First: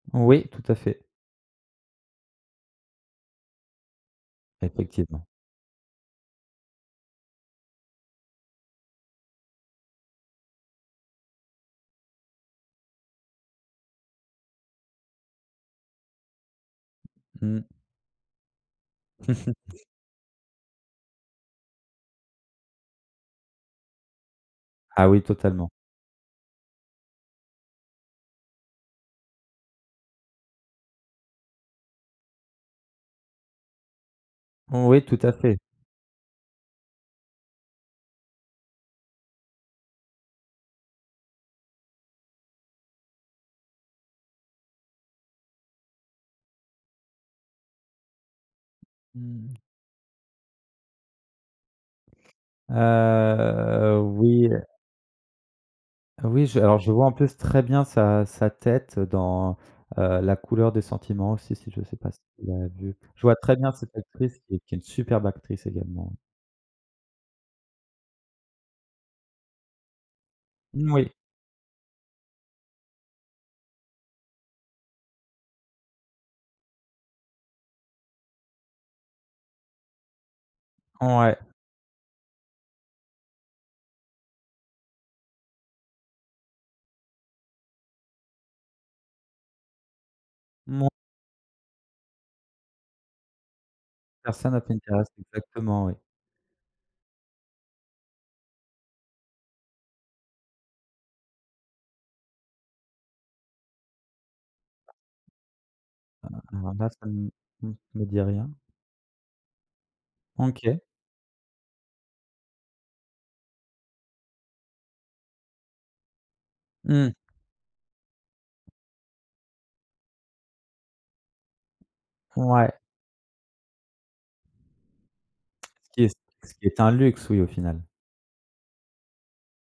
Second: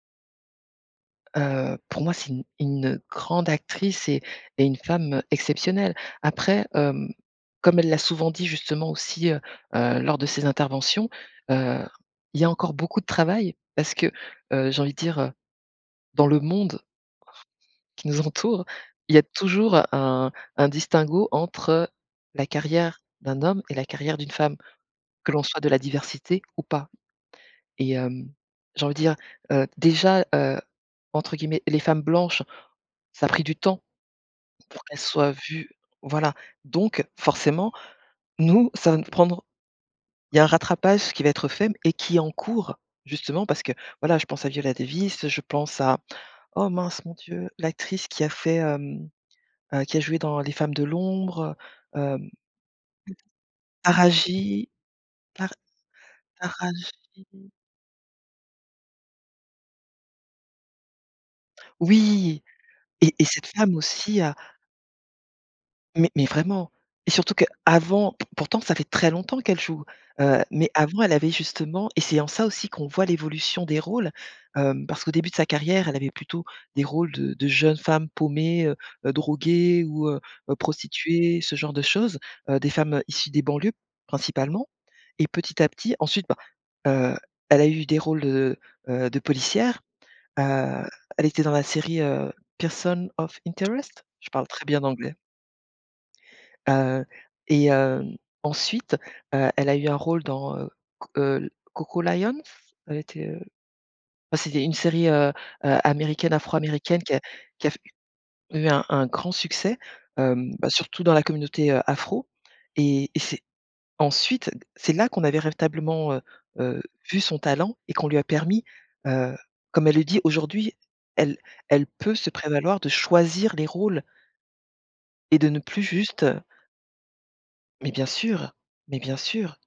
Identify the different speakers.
Speaker 1: Oui, tout à fait.
Speaker 2: Heu, pour moi, c'est une une, heu, grande actrice et et une femme, heu,
Speaker 1: Effectivement.
Speaker 2: exceptionnelle. Après, hem, comme elle l'a souvent dit, justement aussi, heu, heu, lors de ses interventions, heu, il y a encore beaucoup de travail parce que, heu, j'ai envie de dire, heu, dans le monde
Speaker 1: Mmh.
Speaker 2: qui nous entoure, il y a toujours un un distinguo entre la carrière d'un homme et la carrière d'une femme,
Speaker 1: Ah oui
Speaker 2: que l'on soit de
Speaker 1: totalement.
Speaker 2: la diversité ou pas et hem, j'ai envie de dire, heu, déjà, heu, entre guillemets, «les femmes blanches», ça a pris du temps pour qu'elles
Speaker 1: Oui, tout à
Speaker 2: soient
Speaker 1: fait.
Speaker 2: vues voilà, donc forcément, nous, ça va nous prendre il y a un rattrapage qui va être fait m et qui est en cours justement parce que, voilà, je pense à Viola Davis, je pense à oh mince, mon Dieu, l'actrice qui a fait, hem,
Speaker 1: Mmh mh.
Speaker 2: qui a joué dans les Femmes de l'ombre, heu, hem.
Speaker 1: Heu, oui, heu
Speaker 2: Araji? Par
Speaker 1: Oui, je alors je vois en plus
Speaker 2: Araji?
Speaker 1: très bien sa sa tête dans, heu, La Couleur des sentiments, celui ci je sais pas si
Speaker 2: Oui!
Speaker 1: tu l'as vu.
Speaker 2: Et
Speaker 1: Je
Speaker 2: et
Speaker 1: vois
Speaker 2: cette
Speaker 1: très bien
Speaker 2: femme
Speaker 1: cette
Speaker 2: aussi a
Speaker 1: actrice qui qui est une superbe actrice,
Speaker 2: Mais
Speaker 1: également.
Speaker 2: mais vraiment et surtout qu'avant, pourtant ça fait très longtemps qu'elle joue, heu, mais avant
Speaker 1: Moui.
Speaker 2: elle avait justement et c'est en ça aussi qu'on voit l'évolution des rôles, hem, parce qu'au début de sa carrière elle avait plutôt des rôles de de jeunes femmes paumées, heu heu, droguées ou heu heu,
Speaker 1: Ouais.
Speaker 2: prostituées, ce genre de choses, heu, des femmes issues des banlieues principalement et petit à petit ensuite, bah, heu, elle a eu des rôles de, heu, de policières. Heu,
Speaker 1: Mou
Speaker 2: elle était dans la série, heu, Person of Interest, je parle
Speaker 1: Person
Speaker 2: très
Speaker 1: of
Speaker 2: bien
Speaker 1: interest,
Speaker 2: l'anglais.
Speaker 1: exactement, oui.
Speaker 2: Heu, et hem, ensuite, heu, elle a eu un rôle dans, heu, C heu, Coco Lions? Elle était, heu, heu, c'était une série, heu, heu,
Speaker 1: Heu,
Speaker 2: américaine
Speaker 1: alors là,
Speaker 2: afro-américaine
Speaker 1: ça
Speaker 2: qui a
Speaker 1: m
Speaker 2: qui
Speaker 1: ne
Speaker 2: a f
Speaker 1: me dit rien.
Speaker 2: eu un un grand succès, hem, bah,
Speaker 1: OK.
Speaker 2: surtout dans la communauté afro et et c'est ensuite, heu, c'est là qu'on avait véritablement, heu, heu,
Speaker 1: Mmh.
Speaker 2: vu son talent et qu'on lui a permis, heu, comme elle le dit aujourd'hui, elle elle peut se
Speaker 1: Ouais.
Speaker 2: prévaloir de choisir les rôles et de ne plus
Speaker 1: Ce qui est c
Speaker 2: juste, heu
Speaker 1: ce qui est un luxe, oui, au final.
Speaker 2: Mais bien sûr, mais bien sûr!